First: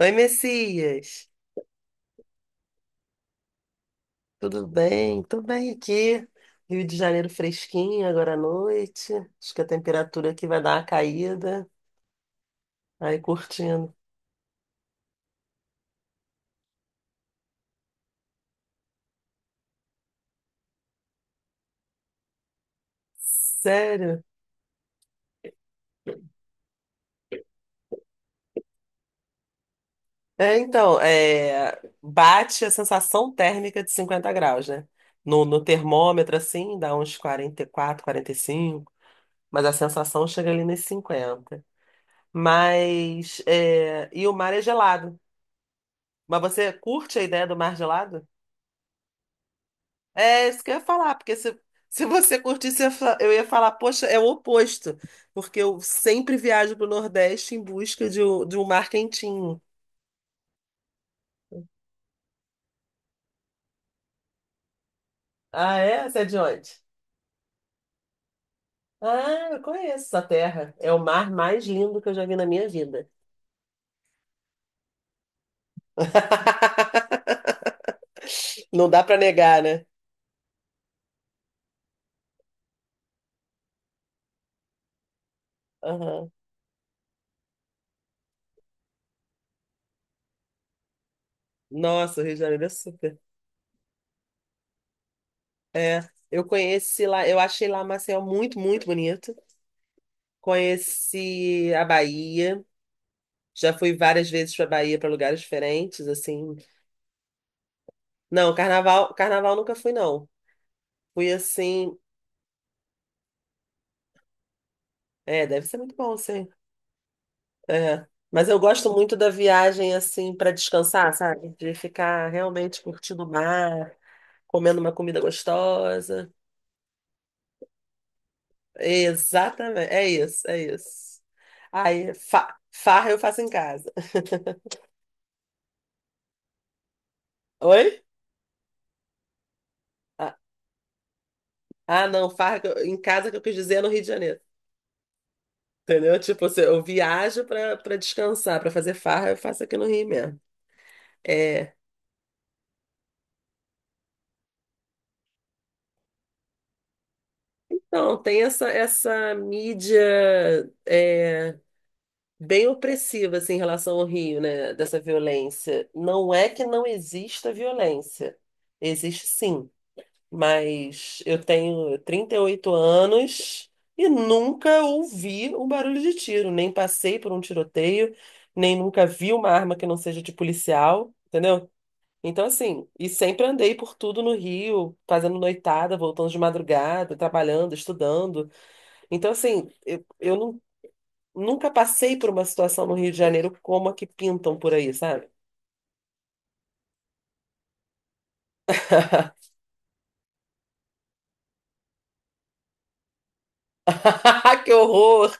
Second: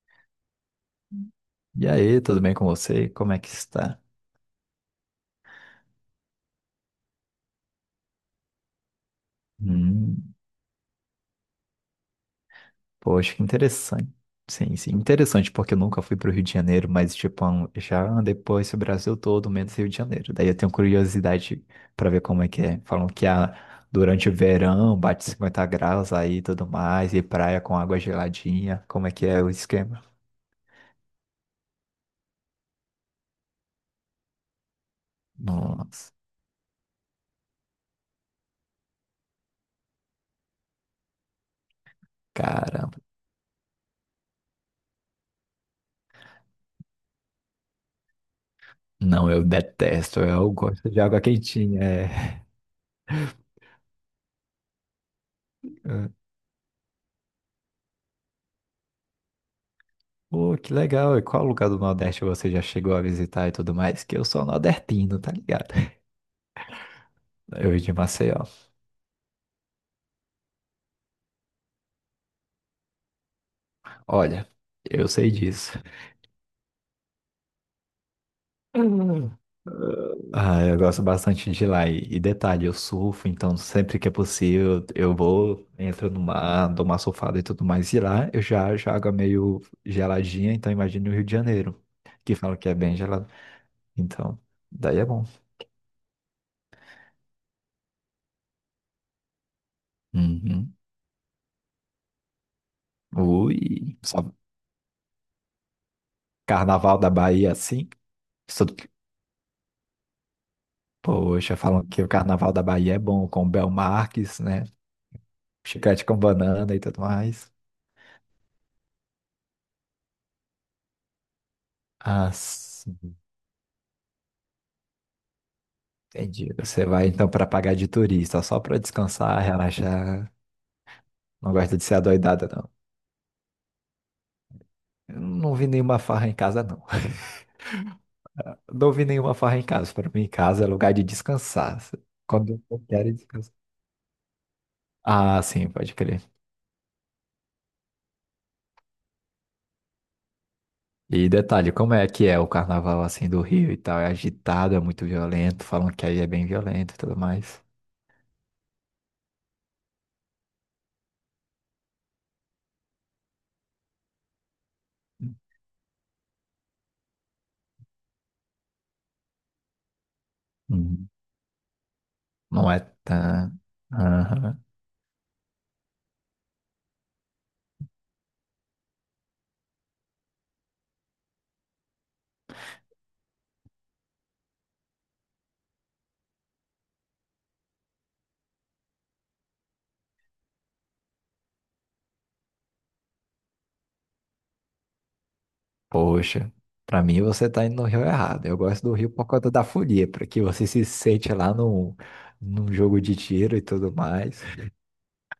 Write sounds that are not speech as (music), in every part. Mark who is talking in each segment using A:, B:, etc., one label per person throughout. A: Oi, Messias.
B: E aí, tudo bem com você? Como é que está?
A: Tudo bem? Tô bem aqui. Rio de Janeiro fresquinho agora à noite. Acho que a temperatura
B: Hum,
A: aqui vai dar uma caída. Aí
B: Poxa, que
A: curtindo.
B: interessante. Sim, sim, interessante, porque eu nunca fui para o Rio de Janeiro, mas, tipo, já andei por esse Brasil todo, menos Rio de Janeiro. Daí eu tenho curiosidade para ver como é que é. Falam que
A: Sério?
B: durante o verão bate 50 graus aí e tudo mais, e praia com água geladinha. Como é que é o esquema?
A: É, então, bate a sensação térmica de 50 graus, né? No
B: Nossa,
A: termômetro, assim, dá uns 40 44, 45, mas a sensação chega ali nos 50.
B: caramba.
A: Mas, e o mar é gelado. Mas você curte a ideia do mar gelado?
B: Não, eu detesto,
A: É
B: eu
A: isso que eu ia
B: gosto de
A: falar,
B: água
A: porque se,
B: quentinha.
A: se você
B: É.
A: curtisse, eu ia falar, poxa, é o oposto, porque eu
B: (laughs)
A: sempre viajo para o Nordeste em busca de, de um mar quentinho.
B: Pô, que legal. E qual lugar do Nordeste você já chegou a visitar e tudo mais? Que eu sou nordestino, tá ligado?
A: Ah, é? Você é de onde?
B: Eu de Maceió.
A: Ah, eu conheço essa terra. É o mar mais lindo que eu já vi na minha vida.
B: Olha, eu sei disso.
A: (laughs) Não dá para
B: Uhum.
A: negar, né?
B: Ah, eu gosto bastante de lá. E detalhe, eu surfo, então sempre que é possível eu vou, entro no
A: Aham.
B: mar, dou uma surfada e tudo mais. E lá eu já água meio geladinha, então imagina o Rio de Janeiro,
A: Nossa, o Rio
B: que
A: de
B: falam
A: Janeiro é
B: que é bem
A: super.
B: gelado. Então, daí é bom.
A: É, eu conheci lá, eu achei lá Maceió muito, muito bonito.
B: Uhum.
A: Conheci a Bahia. Já fui
B: Ui, só
A: várias vezes para Bahia, para lugares diferentes, assim.
B: carnaval da Bahia assim.
A: Não, carnaval, carnaval nunca fui, não. Fui
B: Poxa, falam
A: assim,
B: que o Carnaval da Bahia é bom, com o Bel Marques, né?
A: é, deve ser muito
B: Chiclete
A: bom,
B: com
A: sim.
B: banana e tudo mais.
A: É. Mas eu gosto muito da viagem assim para descansar, sabe? De ficar
B: Ah,
A: realmente
B: sim,
A: curtindo o mar, comendo uma comida gostosa.
B: entendi. Você vai então para pagar de turista, só para descansar,
A: Exatamente, é
B: relaxar.
A: isso, é isso.
B: Não gosta de ser
A: Aí,
B: adoidada, não.
A: farra eu faço em casa.
B: Eu não vi nenhuma farra em casa, não. (laughs)
A: (laughs) Oi?
B: Não vi nenhuma farra em casa. Para mim, em
A: Ah,
B: casa é lugar de descansar.
A: ah, não, farra
B: Quando
A: que
B: eu
A: em
B: quero
A: casa que eu
B: descansar.
A: quis dizer é no Rio de Janeiro.
B: Ah, sim, pode
A: Entendeu?
B: crer.
A: Tipo, se eu viajo pra para descansar, pra fazer farra, eu faço aqui no Rio mesmo.
B: E detalhe,
A: É.
B: como é que é o carnaval assim do Rio e tal? É agitado, é muito violento, falam que aí é bem violento e tudo mais.
A: Então, tem essa mídia é, bem opressiva assim, em relação ao Rio, né? Dessa violência. Não é que não exista violência. Existe sim.
B: Uhum.
A: Mas eu tenho trinta e
B: Não
A: oito
B: é tão.
A: anos e
B: Aham.
A: nunca ouvi um barulho de tiro. Nem passei por um tiroteio, nem nunca vi uma arma que não seja de policial. Entendeu? Então, assim, e sempre andei por tudo no Rio, fazendo noitada, voltando de madrugada, trabalhando, estudando. Então, assim, eu não- nunca passei por uma situação no Rio de Janeiro como a que pintam por aí, sabe?
B: Poxa, pra mim você tá indo no rio errado. Eu gosto do rio por
A: (laughs)
B: conta da folia, porque você se sente lá no, num jogo de tiro e tudo mais.
A: Que horror!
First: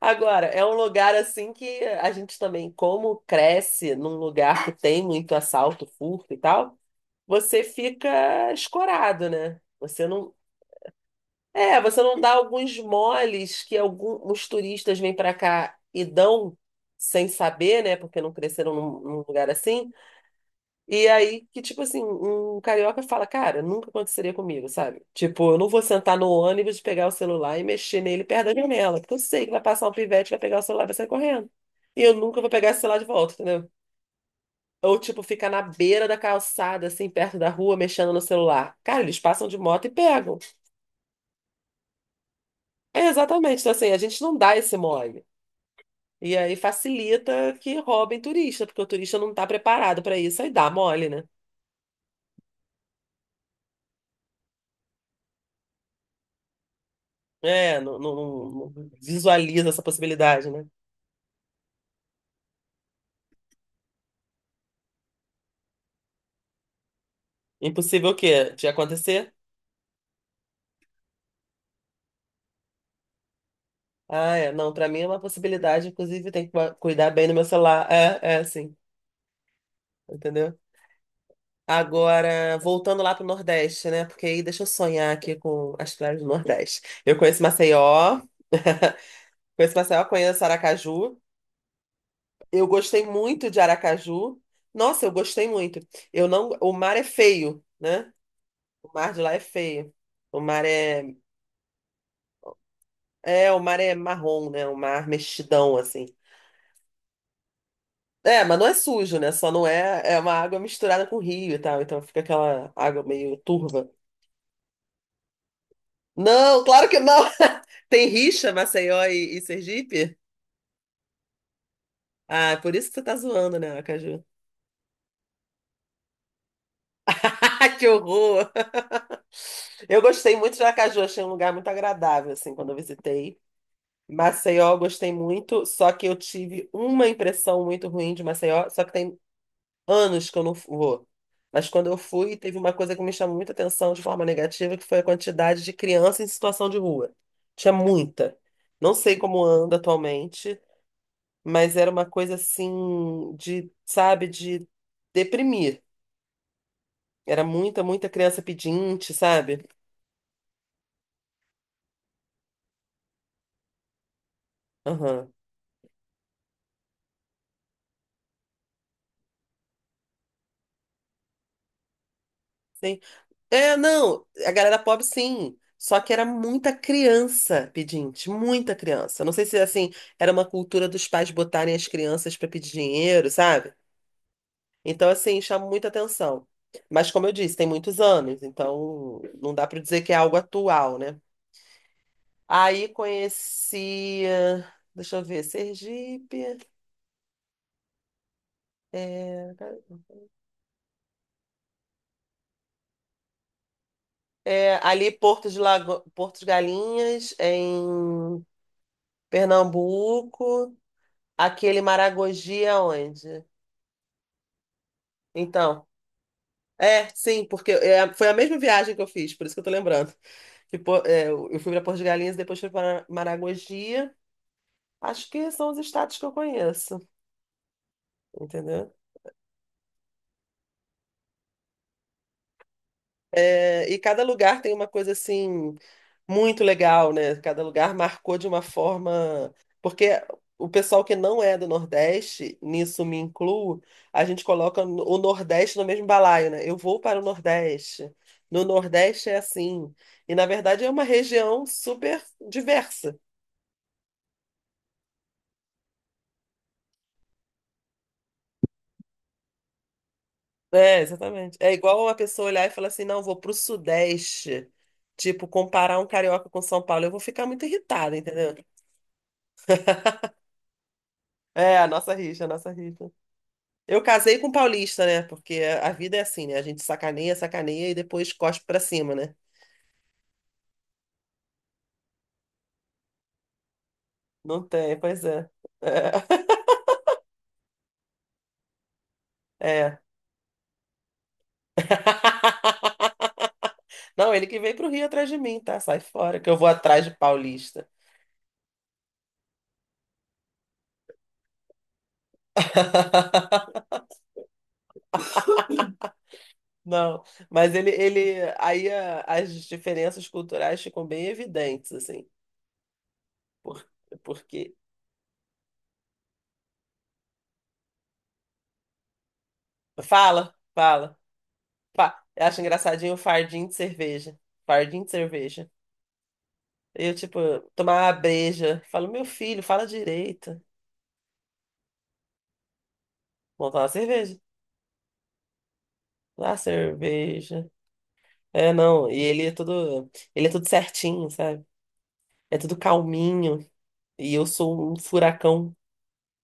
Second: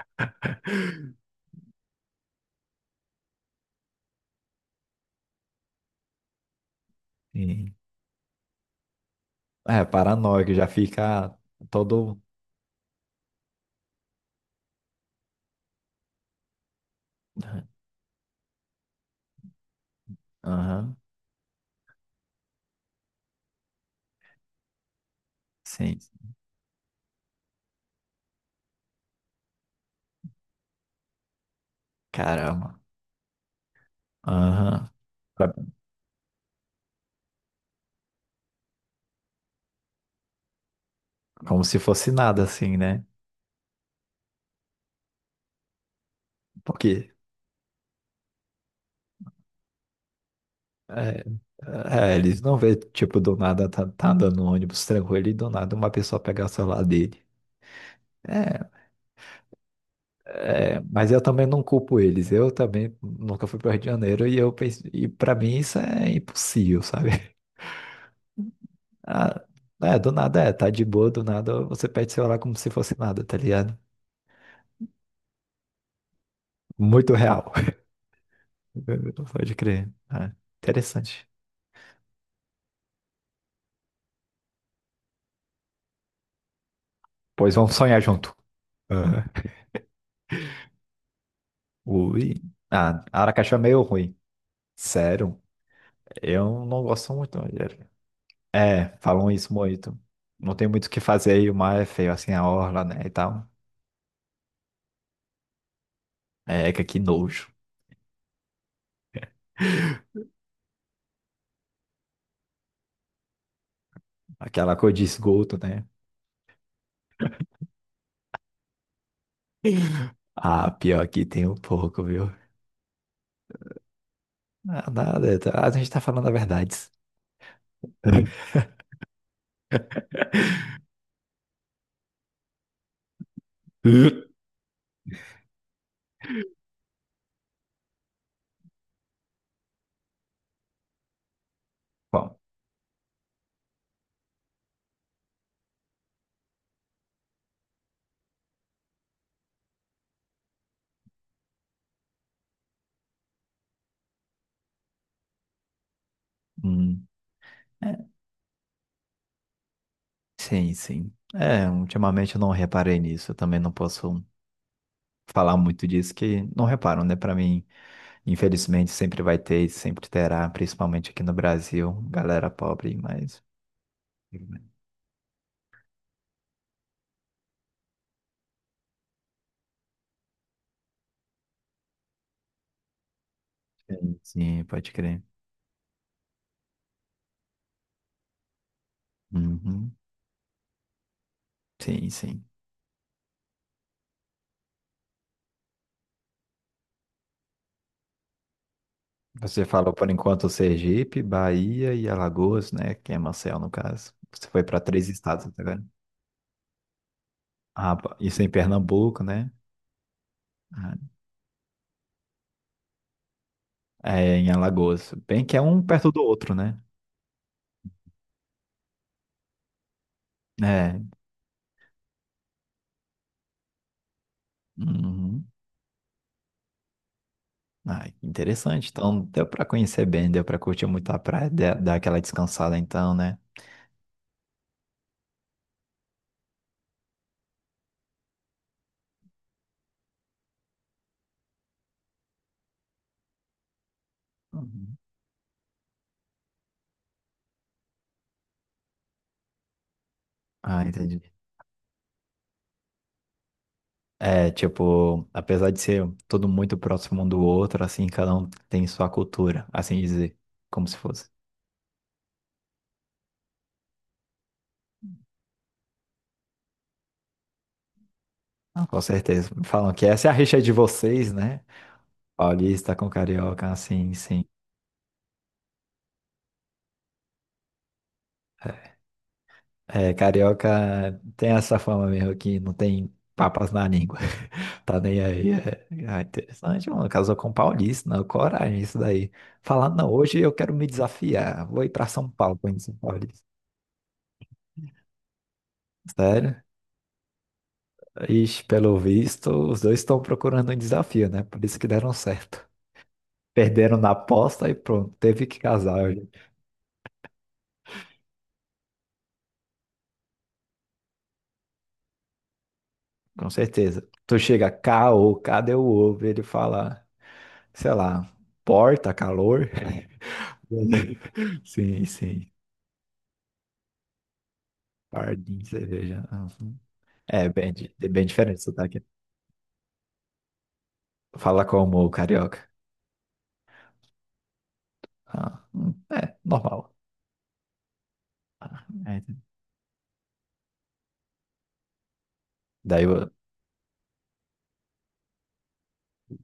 A: Agora, é um lugar assim que a gente também, como cresce num lugar que tem muito assalto, furto e tal, você
B: E,
A: fica escorado, né?
B: é,
A: Você não,
B: paranoico, já fica
A: é, você não
B: todo.
A: dá alguns moles que alguns turistas vêm para cá e dão sem saber, né? Porque não cresceram num lugar assim.
B: Aham,
A: E aí que, tipo assim, um carioca fala, cara, nunca aconteceria comigo, sabe? Tipo, eu não vou
B: sim.
A: sentar no ônibus, pegar o celular e mexer nele perto da janela, porque eu sei que vai passar um pivete, vai pegar o celular e vai sair correndo. E eu nunca vou pegar
B: Caramba.
A: esse celular de volta, entendeu?
B: Aham.
A: Ou, tipo, ficar
B: Pra-
A: na beira da calçada, assim, perto da rua, mexendo no celular. Cara, eles passam de moto e pegam.
B: Como se fosse nada assim, né?
A: É, exatamente. Então, assim, a gente não dá esse mole. E aí
B: Porque.
A: facilita que roubem turista, porque o turista não está preparado para isso. Aí dá mole, né?
B: É, é, eles não vê, tipo, do nada tá andando no ônibus tranquilo e do nada uma pessoa pegar o celular dele.
A: É, não, não- não-
B: É.
A: não visualiza essa possibilidade, né?
B: É, mas eu também não culpo eles. Eu também nunca fui para o Rio de Janeiro e eu pensei, e para mim isso é impossível, sabe? (laughs)
A: Impossível o quê? De acontecer?
B: Ah, é, do nada é, tá de boa, do nada você pede celular como se fosse nada, tá ligado?
A: Ah, é. Não, para mim é uma possibilidade. Inclusive, tem que cuidar
B: Muito
A: bem do meu
B: real.
A: celular. É, é, sim.
B: (laughs) Pode crer. Ah,
A: Entendeu?
B: interessante.
A: Agora, voltando lá para o Nordeste, né? Porque aí deixa eu sonhar aqui com as praias do Nordeste. Eu conheço
B: Pois vamos sonhar
A: Maceió.
B: junto.
A: (laughs)
B: Aham.
A: Conheço Maceió, conheço Aracaju.
B: Ui.
A: Eu
B: Ah,
A: gostei muito
B: Aracaju é
A: de
B: meio ruim.
A: Aracaju. Nossa, eu
B: Sério,
A: gostei muito. Eu não,
B: eu
A: o
B: não
A: mar é
B: gosto muito.
A: feio, né? O
B: É,
A: mar de
B: falam
A: lá é
B: isso
A: feio.
B: muito.
A: O
B: Não
A: mar
B: tem muito o que
A: é,
B: fazer e o mar é feio, assim, a orla, né, e tal.
A: o mar é marrom, né? O mar mexidão assim.
B: É, que aqui nojo.
A: É, mas não é sujo, né? Só não é, é uma água misturada com rio e tal, então fica aquela água meio turva.
B: Aquela cor de esgoto, né?
A: Não, claro que não. (laughs) Tem rixa, Maceió e Sergipe?
B: (laughs) Ah, pior que tem um pouco, viu?
A: Ah, é por isso que você tá zoando, né, Aracaju?
B: Ah, Nada, tá- a gente tá falando a verdade.
A: (laughs) Que horror! Eu gostei muito de Aracaju, achei um lugar muito agradável, assim, quando eu visitei.
B: (laughs)
A: Maceió, gostei muito, só que eu tive uma impressão muito ruim de Maceió, só que tem anos que eu não vou. Mas quando eu fui,
B: Bom,
A: teve uma coisa que me chamou muita atenção de forma negativa, que foi a quantidade de criança em situação de rua. Tinha muita. Não sei como anda atualmente, mas era uma coisa assim de, sabe, de deprimir.
B: hum,
A: Era muita,
B: é,
A: muita criança pedinte, sabe?
B: sim, sim. É, ultimamente eu não reparei nisso. Eu também não posso
A: Aham.
B: falar muito disso, que não reparam, né? Pra mim, infelizmente, sempre vai ter e sempre terá, principalmente aqui no Brasil, galera pobre, mas.
A: É, não, a galera pobre sim. Só que era muita criança pedinte, muita criança. Não sei se assim, era uma cultura dos pais botarem as crianças para pedir dinheiro, sabe?
B: Sim, sim, pode
A: Então
B: crer.
A: assim, chama muita atenção. Mas como eu disse, tem muitos anos, então não dá para
B: Uhum.
A: dizer que é algo atual, né?
B: Sim, sim.
A: Aí conheci, deixa eu ver, Sergipe, é,
B: Você falou por enquanto Sergipe, Bahia e Alagoas, né? Que é Maceió, no caso. Você foi para três
A: ali
B: estados
A: Porto de
B: até agora.
A: Lago... Porto de Galinhas,
B: Ah, isso
A: em
B: é em Pernambuco, né?
A: Pernambuco.
B: Ah,
A: Aquele Maragogi é onde?
B: é, em Alagoas. Bem que é um
A: Então,
B: perto do outro, né?
A: é, sim, porque é, foi a mesma viagem que eu fiz, por isso que eu tô lembrando. Que, pô,
B: É.
A: é, eu fui para Porto de Galinhas, depois fui para Maragogi. Acho
B: Uhum.
A: que são os estados que eu conheço,
B: Ah, interessante.
A: entendeu?
B: Então, deu para conhecer bem, deu para curtir muito a praia, dar aquela descansada então, né?
A: É, e cada lugar tem uma coisa assim muito legal, né? Cada lugar marcou de uma forma. Porque o pessoal que não é do Nordeste, nisso me incluo, a gente coloca
B: Uhum.
A: o Nordeste no mesmo balaio, né? Eu vou para o Nordeste. No Nordeste é assim. E na
B: Ah,
A: verdade é uma
B: entendi.
A: região super diversa.
B: É, tipo, apesar de ser tudo muito próximo um do outro, assim, cada um tem sua cultura, assim dizer, como se
A: É,
B: fosse.
A: exatamente. É igual uma pessoa olhar e falar assim: não, vou para o Sudeste. Tipo, comparar um carioca com São Paulo, eu vou ficar muito irritada, entendeu?
B: Não, com certeza. Falam que essa é a rixa de vocês, né?
A: É, a nossa rixa, a nossa
B: Paulista com
A: rixa.
B: carioca,
A: Eu
B: assim,
A: casei
B: sim.
A: com paulista, né? Porque a vida é assim, né? A gente sacaneia, sacaneia e depois cospe pra cima, né?
B: É, carioca tem essa fama mesmo que não tem papas na língua.
A: Não
B: (laughs)
A: tem,
B: Tá nem
A: pois é.
B: aí. É, é interessante, mano. Casou com paulista, não. Coragem, isso daí.
A: É.
B: Falar,
A: É.
B: não, hoje eu quero me desafiar. Vou ir pra São Paulo conhecer um
A: (laughs)
B: paulista.
A: Não, ele que veio pro Rio atrás de mim, tá? Sai fora, que eu
B: Sério?
A: vou atrás de paulista.
B: Ixi, pelo visto, os dois estão procurando um desafio, né? Por isso que deram certo.
A: (laughs)
B: Perderam na aposta e pronto, teve que casar.
A: Não, mas ele, aí as diferenças culturais ficam bem evidentes, assim,
B: Com
A: por,
B: certeza. Tu chega
A: porque,
B: cá ou cadê o ovo? Ele fala, sei lá, porta, calor.
A: fala, fala,
B: (laughs) Sim,
A: eu
B: sim.
A: acho engraçadinho o fardinho de cerveja, fardinho de
B: Pardinho,
A: cerveja.
B: cerveja. Uhum.
A: Eu, tipo,
B: É bem,
A: tomar
B: é
A: uma
B: bem diferente o
A: breja.
B: sotaque.
A: Falo, meu filho, fala direito.
B: Fala como o carioca.
A: Montar uma cerveja.
B: Ah, é,
A: Ah,
B: normal.
A: cerveja. É, não. E
B: É.
A: ele é todo. Ele é tudo certinho, sabe? É tudo
B: Daí
A: calminho. E eu sou um furacão.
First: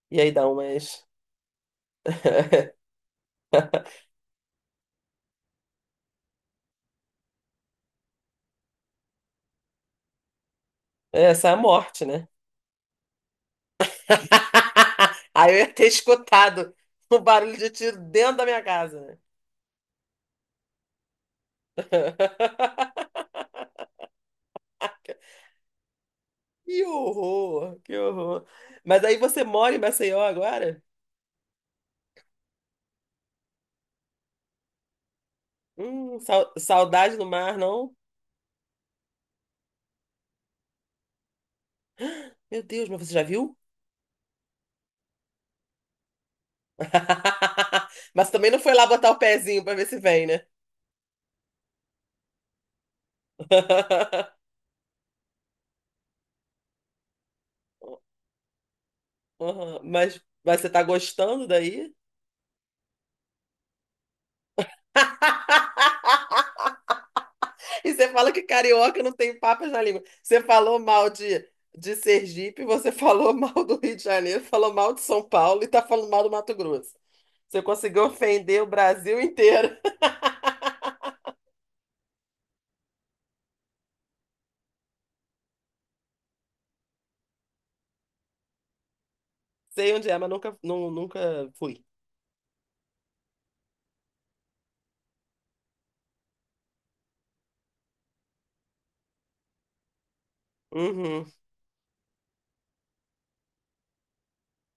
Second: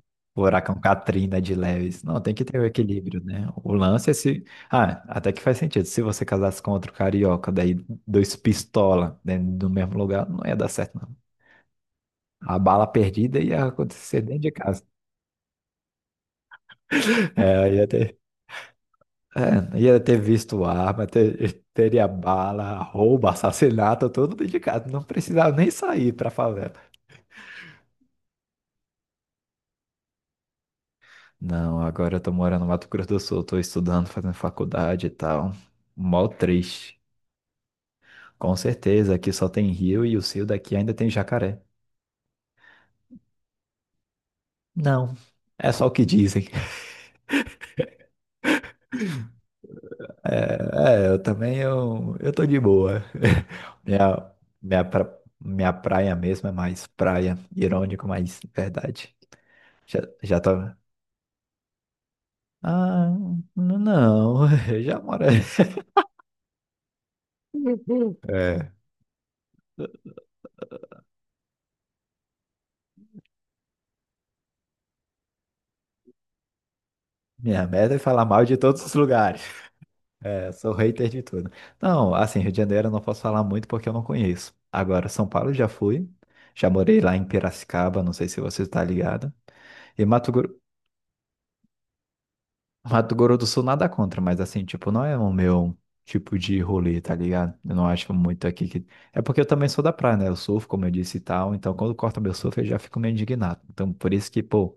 A: E aí
B: o
A: dá
B: huracão
A: umas.
B: Katrina de Leves. Não, tem que ter o
A: (laughs)
B: equilíbrio, né? O lance é se. Ah, até que faz sentido. Se você casasse com outro carioca, daí dois pistola dentro do mesmo lugar, não ia dar certo.
A: Essa é a morte, né?
B: A bala perdida ia acontecer dentro de casa.
A: (laughs) Aí eu ia ter escutado o barulho
B: É,
A: de
B: ia
A: tiro
B: ter,
A: dentro da minha casa, né?
B: é, ia ter visto arma, teria bala,
A: (laughs)
B: roubo, assassinato, tudo dentro de casa. Não precisava nem sair pra favela.
A: Que horror, que horror. Mas aí você mora em Maceió agora?
B: Não, agora eu tô morando no Mato Grosso do Sul, tô estudando, fazendo faculdade e tal. Mó triste.
A: Saudade do mar, não?
B: Com certeza, aqui só tem rio e o rio daqui ainda tem jacaré.
A: Meu Deus, mas você já viu?
B: Não, é só o que dizem.
A: (laughs) Mas também não foi lá botar o pezinho pra ver se vem, né?
B: É, é, eu também, eu tô de boa. (laughs) Minha,
A: (laughs)
B: minha praia mesmo é mais praia, irônico, mas é verdade.
A: Uhum.
B: Já,
A: Mas,
B: já tô...
A: mas você tá gostando daí?
B: Ah, não, (laughs) eu já moro... (laughs)
A: (laughs) E você fala que
B: É,
A: carioca não tem papas na língua. Você falou mal de Sergipe, você (laughs) falou mal do Rio de Janeiro, falou mal de São Paulo e tá falando mal do Mato Grosso. Você
B: minha meta é
A: conseguiu
B: falar mal de
A: ofender o
B: todos os
A: Brasil
B: lugares.
A: inteiro.
B: É, eu sou hater de tudo. Não, assim, Rio de Janeiro eu não posso falar muito porque eu não conheço. Agora, São Paulo eu já fui, já morei lá em Piracicaba, não sei se você está ligado.
A: (laughs) Sei
B: E
A: onde é, mas
B: Mato
A: nunca,
B: Grosso.
A: nu- nunca fui.
B: Mato Grosso do Sul nada contra, mas assim, tipo, não é o meu tipo de rolê, tá ligado? Eu não acho muito aqui que. É porque eu também sou da praia, né? Eu surfo, como eu disse e
A: Uhum,
B: tal. Então, quando corta meu surf, eu já fico meio indignado. Então, por isso que, pô,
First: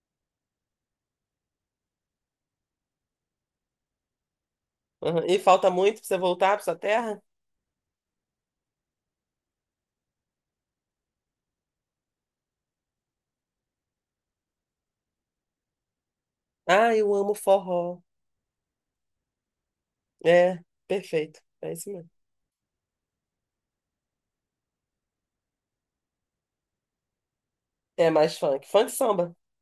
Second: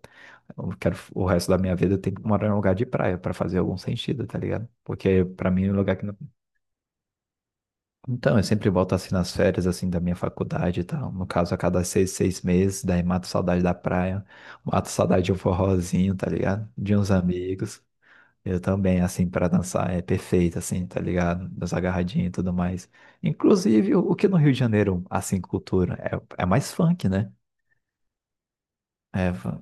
B: eu quero o resto da minha vida eu tenho que morar em um lugar de praia pra fazer algum sentido, tá ligado?
A: uhum.
B: Porque
A: E
B: pra mim
A: falta
B: é um lugar
A: muito
B: que
A: pra
B: não.
A: você voltar pra sua terra?
B: Então, eu sempre volto assim nas férias, assim, da minha faculdade e tal. No caso, a cada 6 meses, daí mato saudade da praia, mato saudade de um forrozinho, tá ligado?
A: Ah,
B: De uns
A: eu amo
B: amigos.
A: forró.
B: Eu também, assim, pra dançar é perfeito,
A: É,
B: assim, tá
A: perfeito.
B: ligado?
A: É
B: Dançar
A: isso mesmo.
B: agarradinho e tudo mais. Inclusive, o que no Rio de Janeiro, assim, cultura, é, é mais funk, né?
A: É mais funk. Funk e
B: É,
A: samba.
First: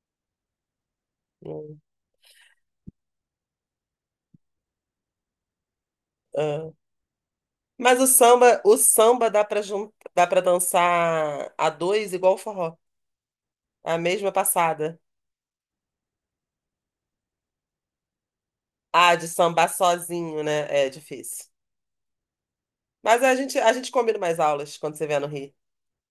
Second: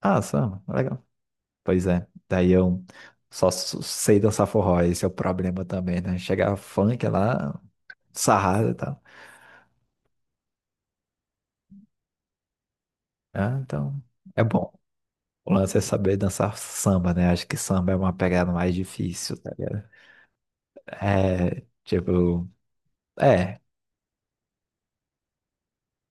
B: ah, samba, legal.
A: Hum,
B: Pois é, daí eu só sei dançar forró, esse é o problema também, né? Chegar
A: ah.
B: funk lá,
A: Mas
B: sarrada e
A: o
B: tal.
A: samba dá pra, jun... dá pra dançar a dois igual o forró.
B: Ah,
A: A
B: então,
A: mesma
B: é bom.
A: passada.
B: O lance é saber dançar samba, né? Acho que samba é uma pegada mais
A: Ah, de
B: difícil, tá
A: sambar
B: ligado?
A: sozinho, né? É difícil.
B: É, tipo,
A: Mas a gente,
B: é,
A: a gente combina mais aulas quando você vier no Rio.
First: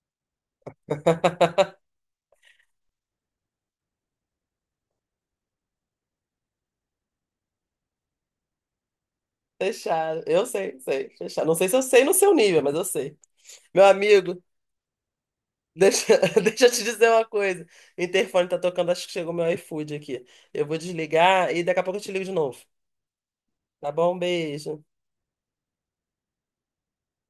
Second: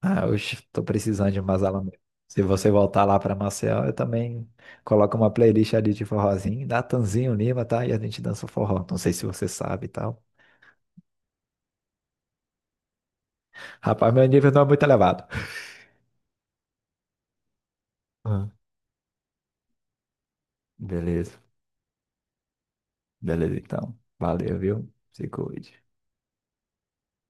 B: ah, oxe, tô precisando de umas
A: (laughs)
B: aula mesmo. Se você voltar lá para Maceió, eu também coloco uma playlist ali de forrozinho, Natanzinho Lima, tá? E a gente dança o forró. Não sei se você sabe e
A: Fechado.
B: tal.
A: Eu sei, sei. Fechado. Não sei se eu sei no seu nível, mas eu sei. Meu
B: Rapaz, meu
A: amigo.
B: nível não é muito elevado.
A: Deixa, (laughs) deixa eu te dizer uma coisa. O interfone
B: Ah,
A: tá tocando, acho que chegou meu iFood aqui. Eu vou
B: beleza,
A: desligar e daqui a pouco eu te ligo de novo.
B: beleza
A: Tá
B: então.
A: bom? Um
B: Valeu,
A: beijo.
B: viu? Se cuide.